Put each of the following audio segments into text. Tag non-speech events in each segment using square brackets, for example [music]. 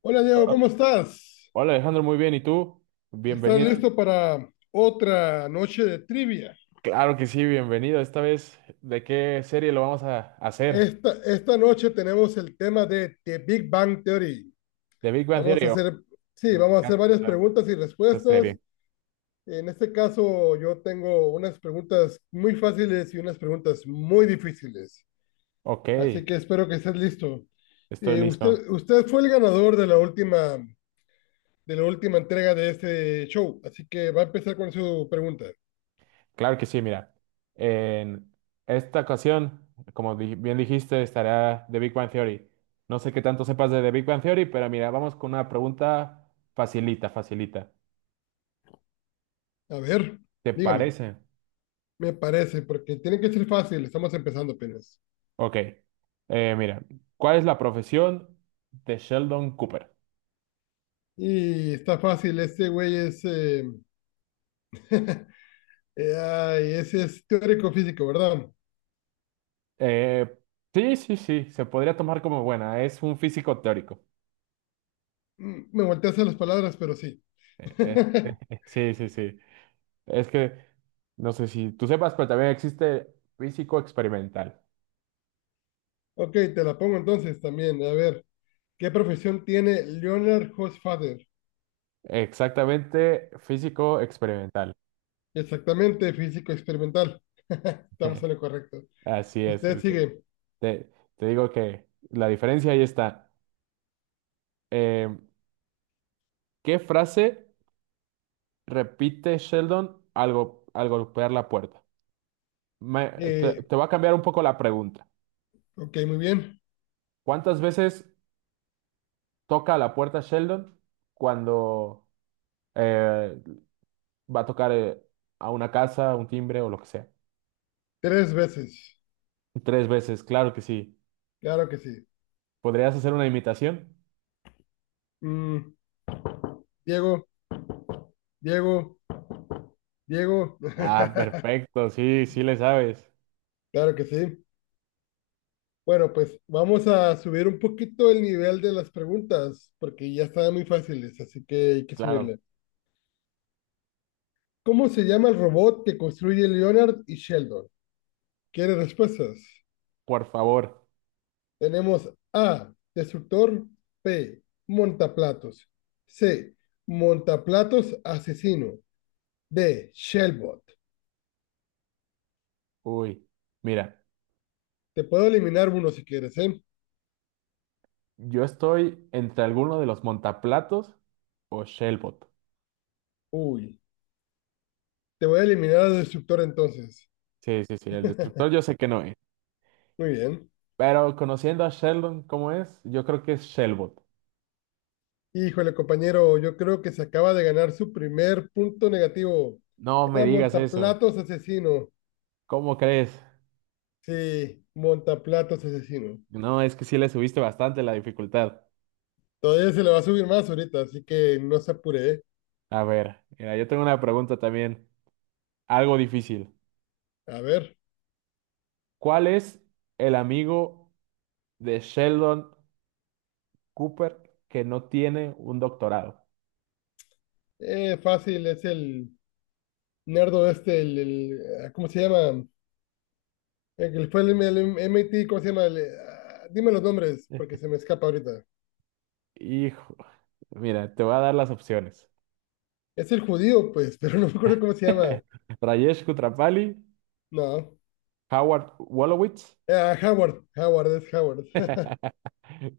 Hola Diego, ¿cómo estás? Hola Alejandro, muy bien. ¿Y tú? ¿Estás Bienvenido. listo para otra noche de trivia? Claro que sí, bienvenido. Esta vez, ¿de qué serie lo vamos a hacer? Esta noche tenemos el tema de The Big Bang Theory. ¿De Big Bang Vamos a Theory? Oh, hacer, sí, me Vamos a hacer encanta varias esta, preguntas y esta respuestas. serie. En este caso, yo tengo unas preguntas muy fáciles y unas preguntas muy difíciles. Ok, Así que espero que estés listo. estoy Eh, listo. usted, usted fue el ganador de la última entrega de este show, así que va a empezar con su pregunta. Claro que sí, mira. En esta ocasión, como bien dijiste, estará The Big Bang Theory. No sé qué tanto sepas de The Big Bang Theory, pero mira, vamos con una pregunta facilita, facilita. A ver, ¿Te dígame. parece? Me parece, porque tiene que ser fácil, estamos empezando apenas. Ok. Mira, ¿cuál es la profesión de Sheldon Cooper? Y está fácil, este güey es, ese es teórico físico, ¿verdad? Eh, sí, sí, sí, se podría tomar como buena. Es un físico teórico. Mm, me volteas a las palabras, pero sí. Eh, [laughs] sí, sí, sí. Es que no sé si tú sepas, pero también existe físico experimental. Ok, te la pongo entonces también. A ver, ¿qué profesión tiene Leonard Hofstadter? Exactamente, físico experimental. Exactamente, físico experimental. [laughs] Estamos [laughs] en lo correcto. Así es. Usted sigue. te- Te digo que la diferencia ahí está. Eh, ¿Qué frase repite Sheldon al golpear la puerta? Me- Eh, Te voy a cambiar un poco la pregunta. ok, muy bien. ¿Cuántas veces toca a la puerta Sheldon cuando eh, va a tocar a una casa, un timbre o lo que sea. Tres veces. Tres veces, claro que sí. Claro que sí. ¿Podrías hacer una imitación? Mm, Diego, Diego, Diego. Ah, [laughs] perfecto, sí, sí le sabes. Claro que sí. Bueno, pues vamos a subir un poquito el nivel de las preguntas, porque ya estaban muy fáciles, así que hay que Claro, subirle. ¿Cómo se llama el robot que construye Leonard y Sheldon? ¿Quiere respuestas? por favor. Tenemos A, destructor; B, montaplatos; C, montaplatos asesino; D, Shellbot. Uy, mira, Te puedo eliminar uno si quieres, ¿eh? yo estoy entre alguno de los montaplatos o Shellbot. Uy, te voy a eliminar al destructor entonces. Sí, sí, sí, el destructor yo sé que no es. Muy bien. Pero conociendo a Sheldon cómo es, yo creo que es Shellbot. Híjole, compañero, yo creo que se acaba de ganar su primer punto negativo. No me Era digas eso. Montaplatos Asesino. ¿Cómo crees? Sí, Montaplatos Asesino. No, es que sí le subiste bastante la dificultad. Todavía se le va a subir más ahorita, así que no se apure, ¿eh? A ver, mira, yo tengo una pregunta también, algo difícil. A ver, ¿Cuál es el amigo de Sheldon Cooper que no tiene un doctorado? Fácil, es el nerdo este, ah, ¿cómo se llama? El que fue el MIT, ¿cómo se llama? El, ah, dime los nombres, Eh, porque se me escapa ahorita. Hijo, mira, te voy a dar las opciones. Es el judío, pues, [laughs] pero no me acuerdo cómo se llama. [laughs] Rajesh Kutrapali, No, Howard Wolowitz. ah, Howard, es Howard. [laughs] [laughs]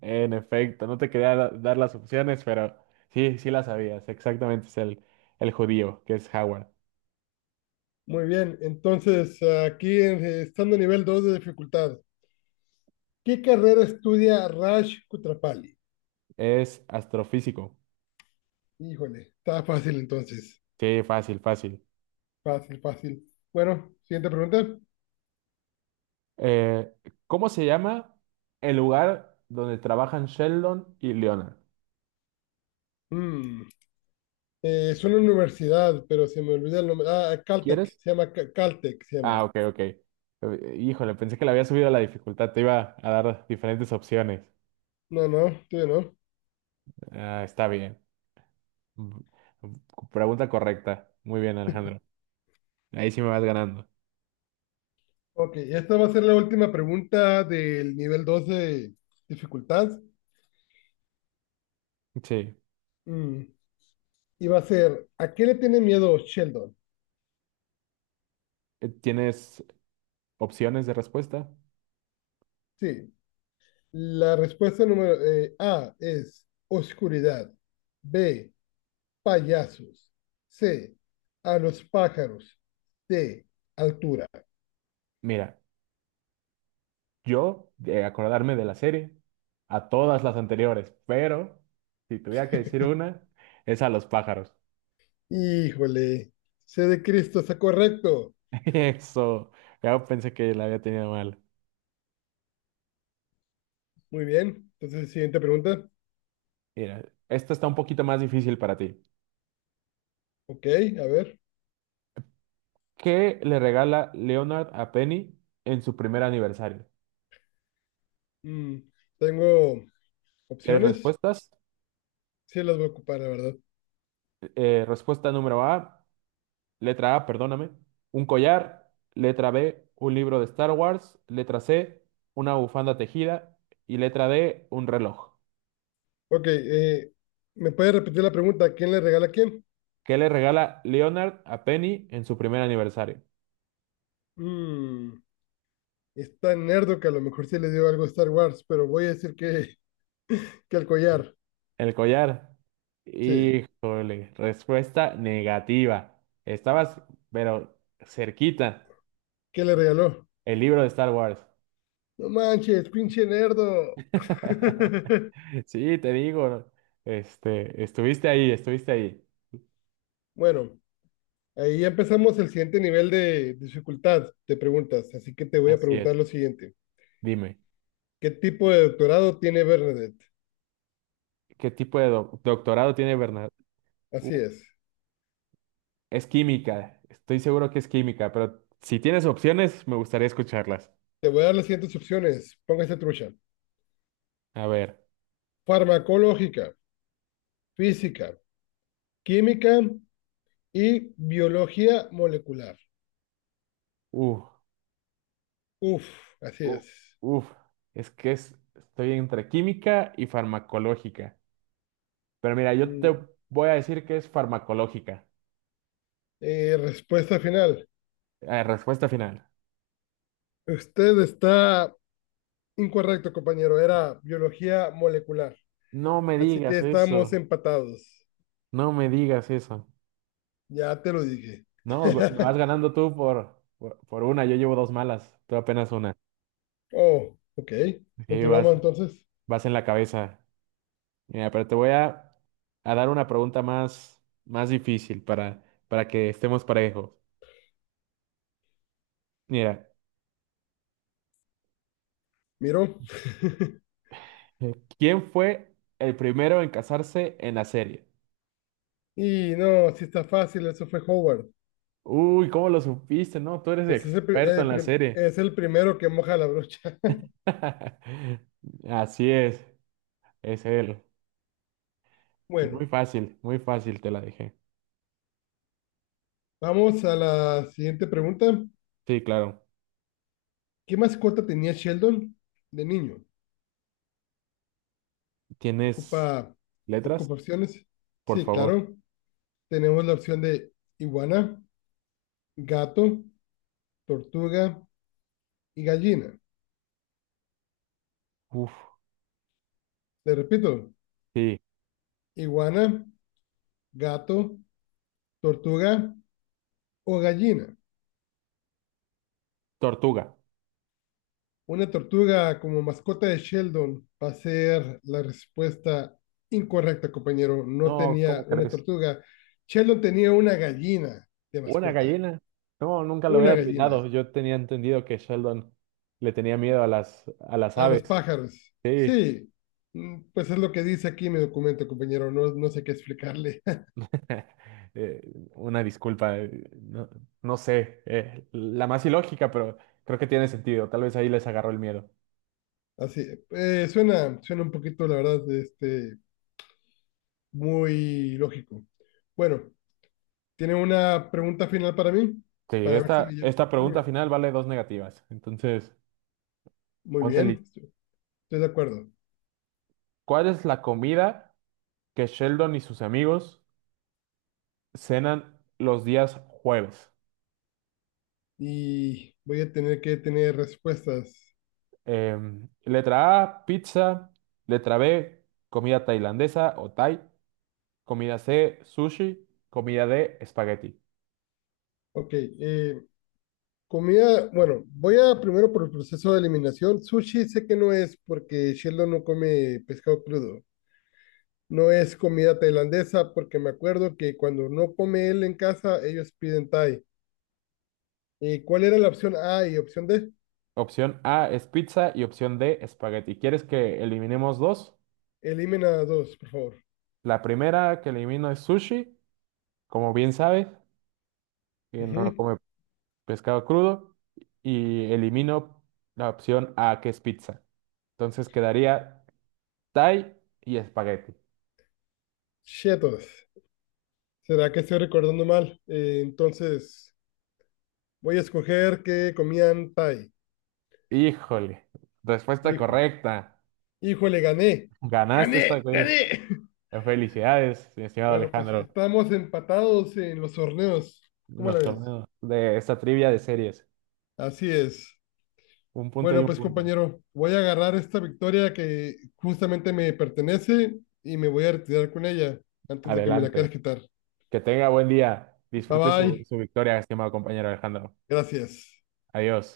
En efecto, no te quería dar las opciones, pero sí, sí las sabías. Exactamente, es el judío, que es Howard. Muy bien, entonces aquí estando a nivel 2 de dificultad, ¿qué carrera estudia Raj Kutrapali? Es astrofísico. Híjole, está fácil entonces, Sí, fácil, fácil. fácil, fácil. Bueno, siguiente pregunta. Eh, ¿Cómo se llama el lugar donde trabajan Sheldon y Leonard? Mm, es una universidad, pero se me olvida el nombre. Ah, Caltech, ¿Quieres? se llama, Caltech, se llama. Ah, ok, ok. Híjole, pensé que le había subido la dificultad. Te iba a dar diferentes opciones. No, no, todavía no. Ah, está bien. Mm, pregunta correcta. Muy bien, Alejandro. Ahí sí me vas ganando. Ok, esta va a ser la última pregunta del nivel 2 de dificultad. Sí. Mm, y va a ser, ¿a qué le tiene miedo Sheldon? ¿Tienes opciones de respuesta? Sí, la respuesta número A es oscuridad. B, payasos. C, a los pájaros. D, altura. Mira, yo de acordarme de la serie a todas las anteriores, pero si tuviera que decir una, es a los pájaros. Híjole, C de Cristo, está correcto. [laughs] Eso, ya pensé que la había tenido mal. Muy bien, entonces siguiente pregunta. Mira, esta está un poquito más difícil para ti. Ok, a ver. ¿Qué le regala Leonard a Penny en su primer aniversario? Mm, tengo ¿Quieres opciones. respuestas? Sí, las voy a ocupar, la verdad. Respuesta número A, letra A, perdóname, un collar, letra B, un libro de Star Wars, letra C, una bufanda tejida y letra D, un reloj. Ok, ¿me puede repetir la pregunta? ¿Quién le regala a quién? ¿Qué le regala Leonard a Penny en su primer aniversario? Mm, está nerdo que a lo mejor sí le dio algo a Star Wars, pero voy a decir que... Que el collar, El collar. sí. Híjole, respuesta negativa. Estabas, pero cerquita. ¿Qué le regaló? El libro de Star Wars. No manches, pinche nerdo. [laughs] [laughs] Sí, te digo. Estuviste ahí, estuviste ahí. Bueno, ahí ya empezamos el siguiente nivel de dificultad de preguntas, así que te voy a Así preguntar es. lo siguiente. Dime, ¿Qué tipo de doctorado tiene Bernadette? ¿qué tipo de doctorado tiene Bernard? Uh, Así es. Es química. Estoy seguro que es química, pero si tienes opciones, me gustaría escucharlas. Te voy a dar las siguientes opciones. Póngase trucha. A ver. Farmacológica, física, química y biología molecular. Uh, Uf, así uh, es. Uf. Es que estoy entre química y farmacológica. Pero mira, yo te Mm, voy a decir que es farmacológica. Respuesta final. Respuesta final. Usted está incorrecto, compañero, era biología molecular. No me Así que digas estamos eso. empatados. No me digas eso. Ya te lo dije. No, vas [laughs] ganando tú por una. Yo llevo dos malas. Tú apenas una. Oh, ok. Sí, Continuamos entonces. vas en la cabeza. Mira, pero te voy a dar una pregunta más, más difícil para que estemos parejos. Mira, Miro. [laughs] ¿Quién fue el primero en casarse en la serie? Y no, si está fácil, eso fue Howard. Uy, ¿cómo lo supiste? No, tú eres Pues es el, experto en la serie. es el primero que moja la brocha. [laughs] [laughs] Así es él. Bueno, Muy fácil te la dejé. vamos a la siguiente pregunta. Sí, claro. ¿Qué mascota tenía Sheldon de niño? ¿Tienes Ocupa, letras? ocupa opciones. Por Sí, favor. claro. Tenemos la opción de iguana, gato, tortuga y gallina. Uf, Le repito, sí. iguana, gato, tortuga o gallina. Tortuga. Una tortuga como mascota de Sheldon va a ser la respuesta incorrecta, compañero. No No, ¿cómo tenía una crees? tortuga. Sheldon tenía una gallina de ¿Una mascota. gallina? No, nunca lo Una hubiera gallina. adivinado. Yo tenía entendido que Sheldon le tenía miedo a a las A los aves. pájaros. Sí. Sí, mm, pues es lo que dice aquí mi documento, compañero. No, no sé qué explicarle. [laughs] Eh, una disculpa. No, no sé. La más ilógica, pero creo que tiene sentido. Tal vez ahí les agarró el miedo. [laughs] Así, suena, suena un poquito, la verdad, este, muy lógico. Bueno, ¿tiene una pregunta final para mí? Sí, Para ver si me llevo esta el pregunta premio. final vale dos negativas. Entonces, Muy ponte bien, listo. Estoy de acuerdo. ¿Cuál es la comida que Sheldon y sus amigos cenan los días jueves? Y voy a tener que tener respuestas. Em, letra A, pizza. Letra B, comida tailandesa o Thai. Comida C, sushi. Comida D, espagueti. Ok, comida, bueno, voy a primero por el proceso de eliminación. Sushi sé que no es porque Sheldon no come pescado crudo. No es comida tailandesa porque me acuerdo que cuando no come él en casa, ellos piden Thai. ¿Cuál era la opción A y opción D? Opción A es pizza y opción D, espagueti. ¿Quieres que eliminemos dos? Elimina dos, por favor. La primera que elimino es sushi, como bien sabes, que no Ujú. come pescado crudo y elimino la opción A, que es pizza. Entonces quedaría Thai y espagueti. Chetos. ¿Será que estoy recordando mal? Entonces, voy a escoger que comían Thai. Híjole, respuesta Híjole. correcta. Híjole, gané. Ganaste esta ¡Gané! vez. ¡Gané! [laughs] Felicidades, estimado Bueno, pues Alejandro, estamos empatados en los torneos. en ¿Cómo la los ves? torneos de esta trivia de series. Así es. Un punto y Bueno, un pues punto. compañero, voy a agarrar esta victoria que justamente me pertenece y me voy a retirar con ella antes de que me la quieras Adelante. quitar. Que tenga buen día. Bye Disfrute su, bye. su victoria, estimado compañero Alejandro. Gracias. Adiós.